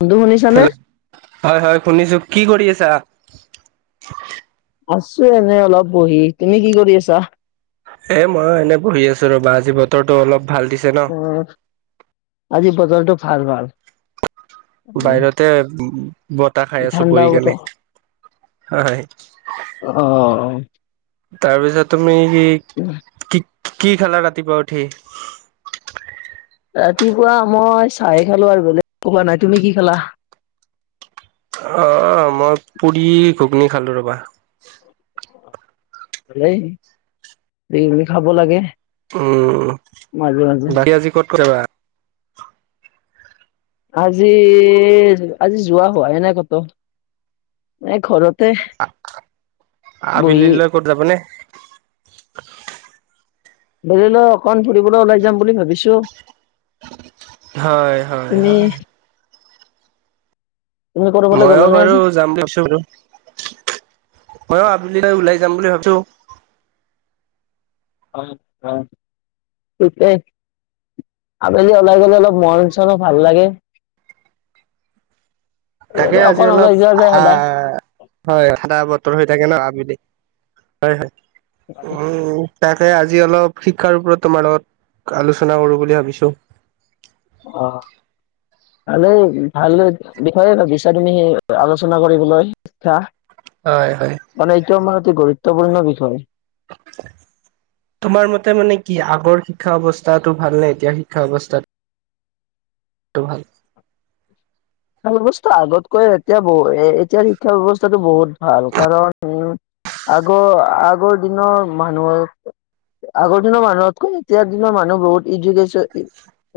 বন্ধু শুনিছানে? হেল্ল' হয় হয় শুনিছো কি কৰি আছা? আছো এনে অলপ বহি তুমি কি কৰি আছা? এ মইয়ো এনেই বহি আছো ৰবা আজি বতৰটো অলপ ভাল দিছে ন? অ', আজি বতলটো ভাল ভাল। উম, বাহিৰতে বতাহ খাই আছো বহি কেনে। হয় অ', অ'। তাৰ পিছত তুমি কি- কি কি খালা ৰাতিপুৱা উঠি? ৰাতিপুৱা মই চাহে খালো আৰু বেলেগ খোৱা নাই তুমি কি খালা? অহ, মই পুৰি ঘুগনী খালো ৰ'বা। এনেই পুৰি ঘুগনী খাব লাগে। উম, মাজে মাজে। বাকী আজি ক'ত-ক'ত যাবা? আজি- আজি যোৱা হোৱাই নাই ক'ত? ঘৰতে বহি আবেলিলৈ ক'ত যাবানে ধৰি লও অকন ফুৰিবলৈ ওলাই যাম বুলি ভাবিছো। তুমি হয়-হয়-হয় তুমি ক'ৰবালৈ ময়ও গ'লা নে বাৰু আজি? যাম বুলি ভাবিছিলো ময়ো আবিলিলৈ ওলাই যাম বুলি ভাব ছো। অ', অ', তেতাই আবেলী ওলাই গ'লে অলপ মন চনো ভাল লাগে। এই তাকে আজি অকণ ওলাই অলপ যোৱা যায় আ সদায়। হয় ঠাণ্ডা বতৰ হৈ থাকে ন' আবেলি। হয়-হয় উম, তাকে আজি অলপ শিক্ষাৰ ওপৰত তোমাৰ লগত আলোচনা কৰো বুলি ভাবিছো। অ', ভালেই ভাল বিষয়ে ভাবিছা তুমি সেই আলোচনা কৰিবলৈ ইচ্ছা। হয় হয় মান এইটো আমাৰ এটি গুৰুত্বপূৰ্ণ বিষয়। তোমাৰ মতে মানে কি আগৰ শিক্ষা অৱস্থাটো ভাল নে এতিয়া শিক্ষা অৱস্থাত টো ভাল? শিক্ষা ব্যৱস্থা আগতকৈ এতিয়া বো এতিয়াৰ শিক্ষা ব্যৱস্থাটো বহুত ভাল কাৰণ আগৰ আগৰ দিনৰ মানুহক আগৰ দিনৰ মানুহতকৈ এতিয়াৰ দিনৰ মানুহ বহুত ইডুকেশ্যন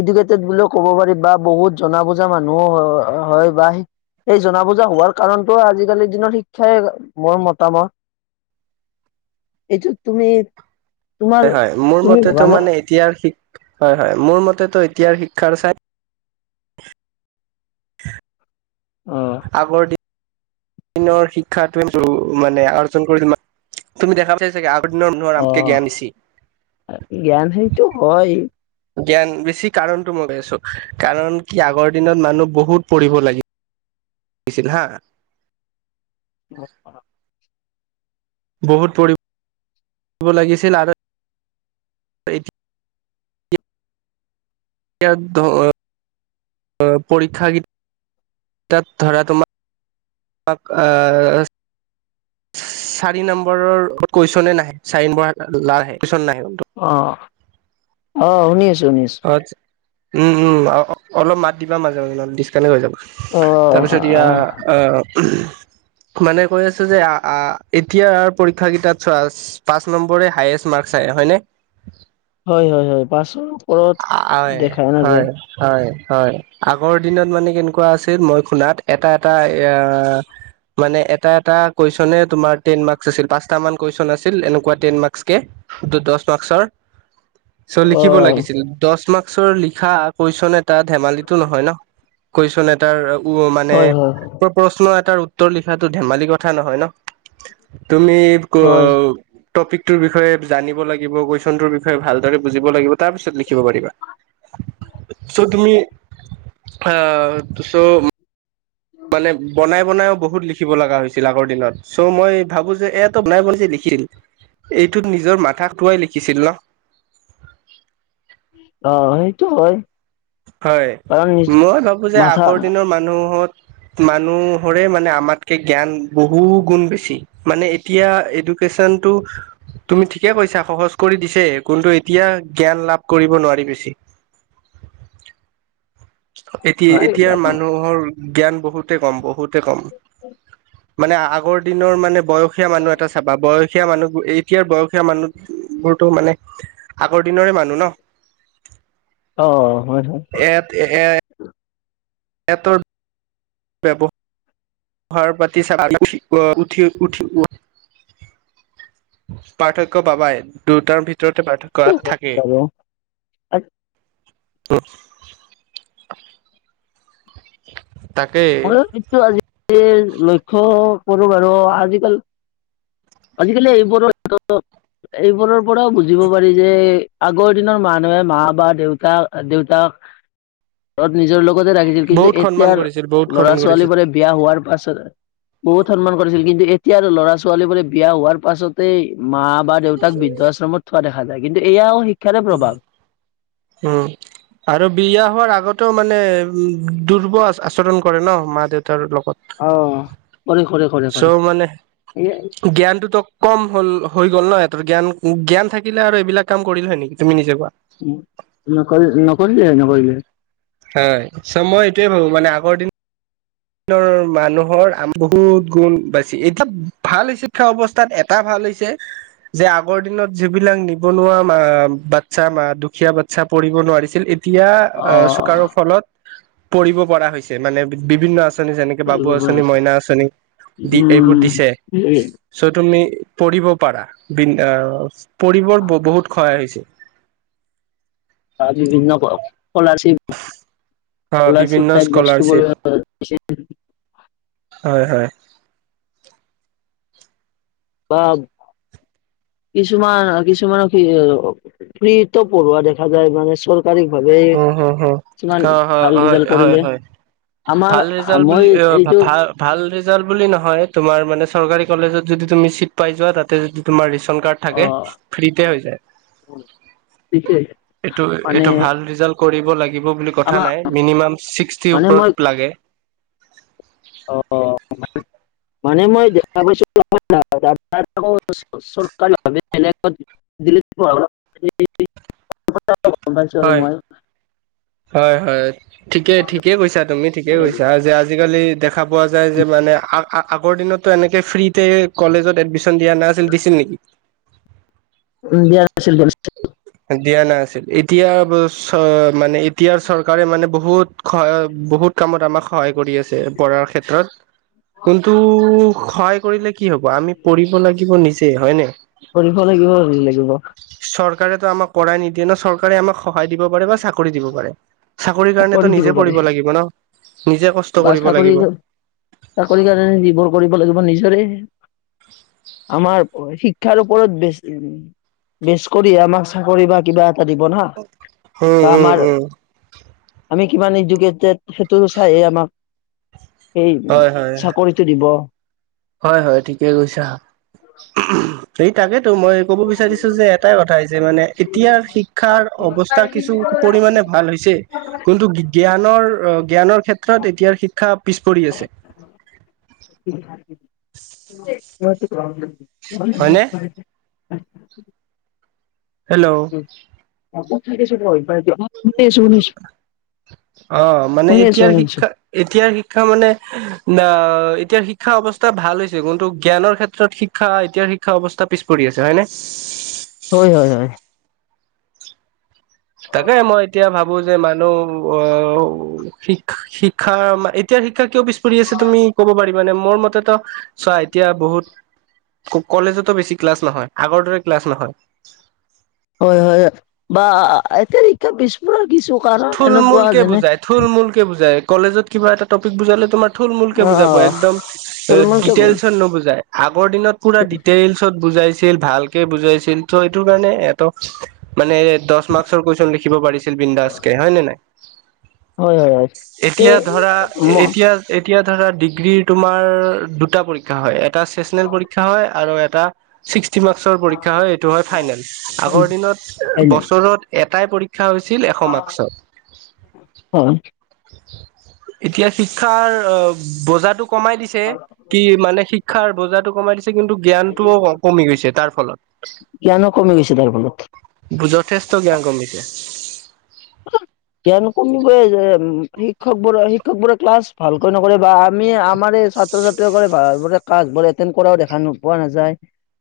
এডুকেটেড বুলিও ক'ব পাৰি বা বহুত জনা বুজা মানুহ হয় বা এই জনা বুজা হোৱাৰ কাৰণটো আজিকালিৰ দিনৰ শিক্ষাই মোৰ মতামত এইটো তুমি তোমাৰ হয় হয় মোৰ তুমি মতেতো ভাবানে? মানে এতিয় হয় মোৰ মতেতো এতিয়াৰ শিক্ষাৰ চাই অ'। আগৰ দিন নৰ শিক্ষাটো মানে আৰ্জন কৰি [unintelligible] তুমি দেখা পচাই চাগে দিনৰ মানুহৰ আমতকে আহ জ্ঞান বেছি। জ্ঞান সেইটো হয় জ্ঞান বেছি কাৰণটো মই কৈ আছো কাৰণ কি আগৰ দিনত মানুহ বহুত পঢ়িব লাগি ছিল হা [unintelligible] বহুত পঢ়িব লাগিছিল আৰু [unintelligible] এতিয়া [unintelligible] পৰীক্ষা কেইটাতা ধৰা তোমাৰ আহ। চাৰি নম্বৰৰ কুৱেশচনে নাহে চাৰি নম্বৰ [unintelligible] অহ, শুনি আছো, শুনি আছো। অ উম, উম, অলপ মাত দিবা মাজে মাজে ডিছকানেক্ট হৈ যাব। অ', তাৰপিছত এয়া অ'। আহ [inaudible] মানে কৈ আছো যে আ আ এতিয়াৰ পৰীক্ষাৰ কেইটা ত চোৱা পাছ নম্বৰে হায়েছ মাৰ্ক চায় ‌হয় নে হয়, হয়, হয়, পছক হয় হয়, হয়। হয় আগৰ দিনত মানে কেনেকুৱা আছিল মই শুনাত এটা এটা এয়া মানে এটা এটা কুৱেশচনে তোমাৰ টেন মাৰ্ক্স আছিল পাঁচটা মান কুৱেশন আছিল এনেকুৱা টেন মাৰ্ক্সকে। দ দশ মাৰ্কচৰ। [inaudible] চ' লিখিব অ', লাগিছিল দশ মাৰ্কচৰ লিখা কুৱেচছন এটা ধেমালিটো নহয় ন'। কুৱেশন এটাৰ উ মানে, হয়, হয়, প্ৰ প্ৰশ্ন এ তাৰ উত্তৰ লিখাটো ধেমালি কথা নহয় ন' তুমি হয়, টপিকটোৰ বিষয়ে জানিব লাগিব কুৱেশ্যনটো মৰ বিষয়ে ভালদৰে বুজিব লাগিব তাৰপিছত লিখিব পাৰিবা, চ' তুমি আহ চ' মানে বনাই বনাইও বহুত লিখিব লগা হৈছিল আগৰ দিনত চ' মই ভাবোঁ যে এয়াতো বনাই [unintelligible] এইটোত নিজৰ মাথা খটুৱাই লিখিছিল ন'। অ', সেইটো হয়। হয়, কাৰণ নিজ মই ভাবো যে মাথা আগৰ দিনৰ মানুহত মানুহৰে মানে আমাতকে জ্ঞান বহু গুণ বেছি মানে এতিয়া এডু কেশ্বনটো তুমি ঠিকে কৈছা সহজ কৰি দিছে, কিন্তু এতিয়া জ্ঞান লাভ কৰিব নোৱাৰি বেছি। [inaudible] [inaudible] এতিয়া হয় এতিয়া বাৰু, মানুহৰ জ্ঞান বহুতে কম বহুতে কম। মানে আগৰ দিনৰ মানে বয়সীয়া মানুহ এটা চাবা বয়সীয়া মানুহ এতিয়াৰ বয়সীয়া মানুহবোৰ টো মানে আগৰ দিনৰৰে মানুহ ন। অ, ' হয়, হয়। এ এটোত [unintelligible] পাৰ্থক্য পাবাই দুটাৰ ভিত ৰতে সেইটো হয় পাৰ্থক্য বাৰু। থাকেই উ। মই কিন্তু আজিকালি লক্ষ্য কৰো বাৰু আজিকাল আজিকালি এইবোৰৰ এইবোৰৰ পৰাও বুজিব পাৰি যে আগৰ দিনৰ মানুহে মা বা দেউতা দেউতাক নিজৰ লগত লগতে ৰাখিছিল কিন্তু বহুত সন্মান এতিয়াৰ কৰিছিল বহুত ল'ৰা সন্মান ছোৱালী কৰিছিল বোৰে বিয়া হোৱাৰ পাছত বহুত সন্মান কৰিছিল, কিন্তু এতিয়া আৰু ল'ৰা ছোৱালী বোৰে বিয়া হোৱাৰ পাছতেই মা বা দেউতাক বৃদ্ধশ্ৰমত থোৱা দেখা যায় কিন্তু এয়াও শিক্ষ উম আৰু বিয়া হোৱাৰ আগতেও মানে উ দুৰ্বল আচৰণ কৰে ন মা দেউতাৰ লগত। অ কৰে কৰে। কৰে। চ' মানে জ্ঞানটোতো কম হ'ল হৈ গ'ল ন সিহতৰ জ্ঞান। জ্ঞান থাকিলে আৰু এইবিলাক কাম কৰিলহে নেকি তুমি নিজে কোৱা। নকৰি নকৰিলে হয় নকৰিলে। হয়। হয় চ মই এইটোয়ে ভাবো মানে আগৰ দিন আগৰ দিনৰ মানুহৰ বহুত গুণ বাইছি এতিয়া ভাল শিক্ষা অৱস্থাত এটা ভাল হৈছে। আগৰ দিনত যিবিলাক নিবনুৱা বাচ্ছাা দুখীয়া বাচ্ছা পঢ়িব নোৱাৰিছিল এতিয়া কাৰো অ'। ফলত পঢ়িব পৰা হৈছে মানে বিভিন্ন আচঁনিৰ ফলত। আচনি যেনেকে বাবু আঁচনি মইনা আঁচনি দি এইবোৰ উম। দিছে চ' তুমি পঢ়িব পাৰা বি এছ পঢ়িব বহুত সহায় হৈছে। বা বিভিন্ন স্কলাৰশ্বিপ অ বিভিন্ন স্কলাৰশ্বিপ টাইপ বস্তু স্কলাৰশ্বিপ কৰি হয় হয়। বা কিছুমান কিছুমান ফ্ৰীটো পঢ়োৱাা দেখা যায় মানে চৰকাৰ পাৰ ভাৱে হ হ হ কিমান অ হয় ভাল হয় ৰিজাল্ট হয় কৰিলে। হয় আমাৰ ভাল ৰিজাল মই বুলি এইটো ভ ভাল ৰিজাল বুলি নহয় তোমাৰ মানে চৰকাৰী কলেজত। যদি তুমি চিট পাই যোৱা তাতে যদি তোমাৰ ৰিস্ক ৰেচন কাৰ্ড অ থাকে, ফ্ৰীতে হয় যায় বিশেষ এইটো মানে এইটো ভাল ৰিজাল্ট কৰিব লাগিব বুলি কথা আমাৰ নাই, মিনিমাম ছিক্সতি মানে মই ওপৰত লাগে। অ' মানে মই দেখা পাইছোঁ [unintelligible] [inaudible] গম পাইছোঁ আৰু হয় মই। হয় হয়, ঠিকে ঠিকে কৈছা। তুমি ঠিকে কৈছা যে আজিকালি দেখা পোৱা যায় যে মানে, আগ-আগৰ দিনতটো এনেকে ফ্ৰীতে কলেজত এডমিছন দিয়া নাছিল, দিছিল নেকি? উম, দিয়া নাছিল দিয়া নাছিল। দিয়া নাছিল, এতিয়া মানে এতিয়াৰ চৰকাৰে মানে বহুত সহ বহুত কামত আমাক সহায় কৰি আছে পঢ়াৰ ক্ষেত্ৰত। কোনটো, সহায় কৰিলে কি হ'ব আমি পঢ়িব লাগিব নিজে। হয় নে? কৰিব লাগিব লাগিব চৰ কাৰেতো আমাক পৰাই নিদিয়ে ন, চৰকাৰে আমাক সহায় দিব পাৰে বা চাকৰি দিব পাৰে। চাকৰিৰ কৰি কাৰণেতো দিব নিজে পাৰে পঢ়িব লাগিব ন, নিজে কষ্ট বা কৰিব চাকৰি লাগিব। চাকৰি কাৰণে যিবোৰ কৰিব লাগিব নিজৰে। [inaudible] আমাৰ শিক্ষাৰ ওপৰত বেছ বেছ কৰি আমাক চাকৰি বা কিবা দিব নাহ, উম বা উম আমাৰ উম আমি কিমান এডুকেটেড সেইটো চাইহে আমাক এই হয় হয় চাকৰিটো দিব। হয় হয় ঠিকে কৈছা। এই তাকে টো মই ক'ব বিচাৰিছো যে এটাই কথা যে মানে এতিয়াৰ শিক্ষাৰ অৱস্থা কিছু পৰিমানে ভাল হৈছে কিন্তু জ্ঞানৰ জ্ঞানৰ ক্ষেত্ৰত এতিয়াৰ শিক্ষা পিছ পৰি আছে। হয়নে [unintelligible] হেল্ল'। [inaudible] শুনিছো অ', মানে এতিয়াৰ শুনিছো শিক্ষা, এতিয়াৰ শি শিক্ষা মানে, ন', এতিয়া শিক্ষা অৱস্থা ভাল হৈছে। কিন্তু জ্ঞানৰ ক্ষেত্ৰত শিক্ষা এতিয়াৰ শিক্ষা অৱস্থা পিছ পৰি আছে হয়নে? হয়-হয়-হয়। তাকে মই এতিয়া ভা বো যে মানুহ, অ', শিক্ষা, এতিয়া শিক্ষা কিয় পিছ পৰি আছে তুমি ক'ব পাৰি নে? মোৰ মতেতো চোৱা এতিয়া বহুত কলেজতো বেছি ক্লাছ নহয় আগৰ দৰে ক্লাছ নহয়। হয়-হয় বা এতিয়া শিক্ষা পিছ পৰা থুল মুল কে বুজাই, থুল মূল কে বুজাই। কলেজত কিবা এটা টপিক বুজালে তোমাৰ থুলমূলকে বুজাব আহ একদম, চলমান কে দিতেল'চত নুবুজাই। আগৰ দিনত পোৰা দিতেল'চত বুজাই ছিল, ভালকে বুজাইছিল ত' এইটো কাৰণে এটক, মানে দহ মাস্কৰ কুৱেশ্যন লিখিব পাৰিছিল বিন্দাছ। হয় নে নাই? হয় হয় হয় এতিয়া এই ধৰা, ম এতিয়া এতিয়া ধৰা ডিগ্ৰীৰ তোমাৰ, দুটা পৰীক্ষা হয়। এটা চেচনেল পৰীক্ষা হয় আৰু এ এটা, ছিক্সটি মাৰ্ক্সৰ পৰীক্ষা হয় এইটো হয় ফাইনেল আগৰ দিনত বছৰত এ এটাই পৰীক্ষা হৈছিল এশ মাক হয়। এতিয়া শিক্ষাৰ, অ', বজাটো কমাই দিছে, কি মানে শিক্ষাৰ বজাটো কমাই দিছে। কিন্তু জ্ঞানটোও, কমি গৈছে তাৰ জ্ঞানো কমি গৈছে তাৰ ফলত ফলত। যথেষ্ট জ্ঞান কমিছে। [inaudible] জ্ঞান কমিবই যে, শিক্ষক বৰে শিক্ষক বোৰে ক্লাছ ভালকৈ নকৰে বা আমি আমাৰে ছাত্ৰ ছাত্ৰীসকলে ভাল কৰে ক্লাছবোৰ এটেণ্ড কৰাও দেখা নোপোৱা নাযায়।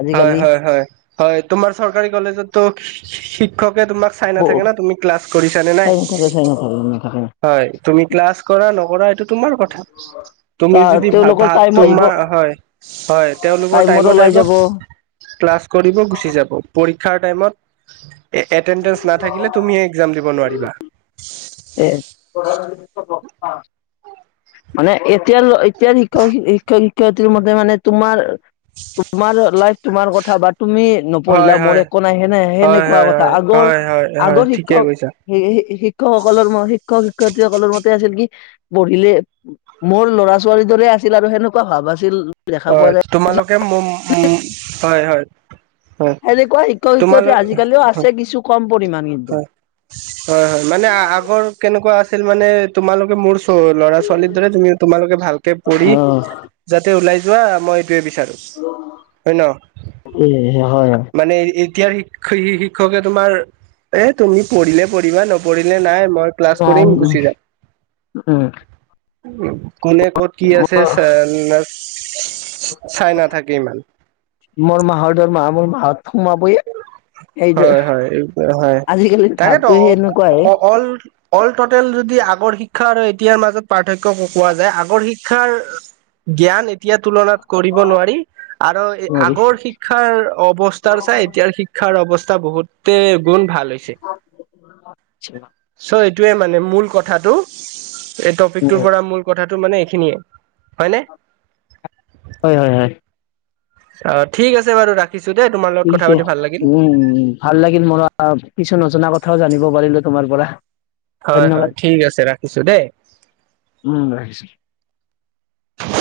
আজিকালি হয়-হয়-হয়-হয়, তোমাৰ চৰকাৰী কলেজতো শি-শিক্ষক, তোমাক চাই বহু নাথাকে না তুমি ক্লাছ কৰিছানে নাই। চাই নাথাকে চাই নাথাকে নাথাকে হয়, তুমি ক্লাছ কৰা নকৰা এইটো তোমাৰ কথা। তা তুমি যদি তেওঁলোকৰ ভাতা ল, টাইম আহিব তোমাৰ হয়-হয়, তেওঁলোকৰ টাইমত ওলাই যাব আহিব। ক্লাছ কৰিব, গুচি যাব পৰীক্ষাৰ টাইমত এটেণ্ডেঞ্চ নাথাকিলে তুমিহে এক্সাম দিব নোৱাৰিবা। এ, মানে এতিয়া ল শিক্ষক-শিক্ষক শিক্ষয়িত্ৰী মতে মানে, তোমাৰ-তোমাৰ লাইফ তোমাৰ কথা বা তুমি, নপঢ়িলা হয় মোৰ হয় একো নাই হয় সেনে-সেনেকুৱা হয় কথা হয় হয় হয় হয় আগৰ-আগৰ ঠিকে শিক্ষক কৈছা টো সেই শি-শিক্ষকসকলৰ মই শিক্ষক শিক্ষয়িত্ৰী সকলৰ মতে আছিল কি, পঢ়িল, মোৰ ল'ৰা ছোৱালীৰ দৰে আছিল আৰু সেনেকুৱা। ভাবাছিল। হয়', তোমালোকে ম-ম হয়-হয়। সেনেকুৱা শিক্ষক শিক্ষয়িত্ৰী আজিকালিও আছে কিছু কম পৰিমাণ। কিন্তু। হয়-হয়-হয় মানে আগৰ কেনেকুৱা আছিল মানে তোমালোকে মোৰ স্কুল ত ল'ৰা ছোৱালীৰ দৰে তুমি তোমালোকে ভালকে পঢ়ি, অ যাতে ওলাই যোৱা মই বিচাৰো, হয় ন'। এ হয় মানে এ এতিয়াৰ শি-শিক্ষকে তোমাৰ, এ তুমি পঢ়িলে পঢ়িবা নপঢ়িলে নাই। মই ক্লাছ কৰিম গুচি যাম। কোনে ক'ত কি আছে চা মোৰ মাহতৰ মা [inaudible] হয়-হয়, এই হয়। আজিকালি তাকেতো ভাৱটো সেনেকুৱাহে। অ-অ অল-অল টটেল যদি আগৰ শিক্ষা আৰু। এয়াৰ মাজত পাৰ্থক্য কোৱা যায় আগৰ শিক্ষাৰ জ্ঞান। এতিয়া তুলনাত কৰিব নোৱাৰি আৰু আগৰ শিক্ষাৰ অৱস্থাৰ চাই। এতিয়াৰ শিক্ষাৰ অৱস্থা বহুতে গুণ ভাল। চ' এইটোৱে মানে মূল কথাটো। এই টপিকটোৰ পৰা মূল কথাটো মানে এইখিনিয়ে হয়নে? হয়-হয়-হয়, অ' ঠিক আছে বাৰু ৰাখ ছে উম উম ভাল লাগিল মন কিছু নজনা কথাও জানিব পাৰিলো তোমাৰ পৰা। হয় হয় ধন্যবাদ ঠিক আছে ৰাখিছো দেই। উম ৰাখিছ। [unintelligible]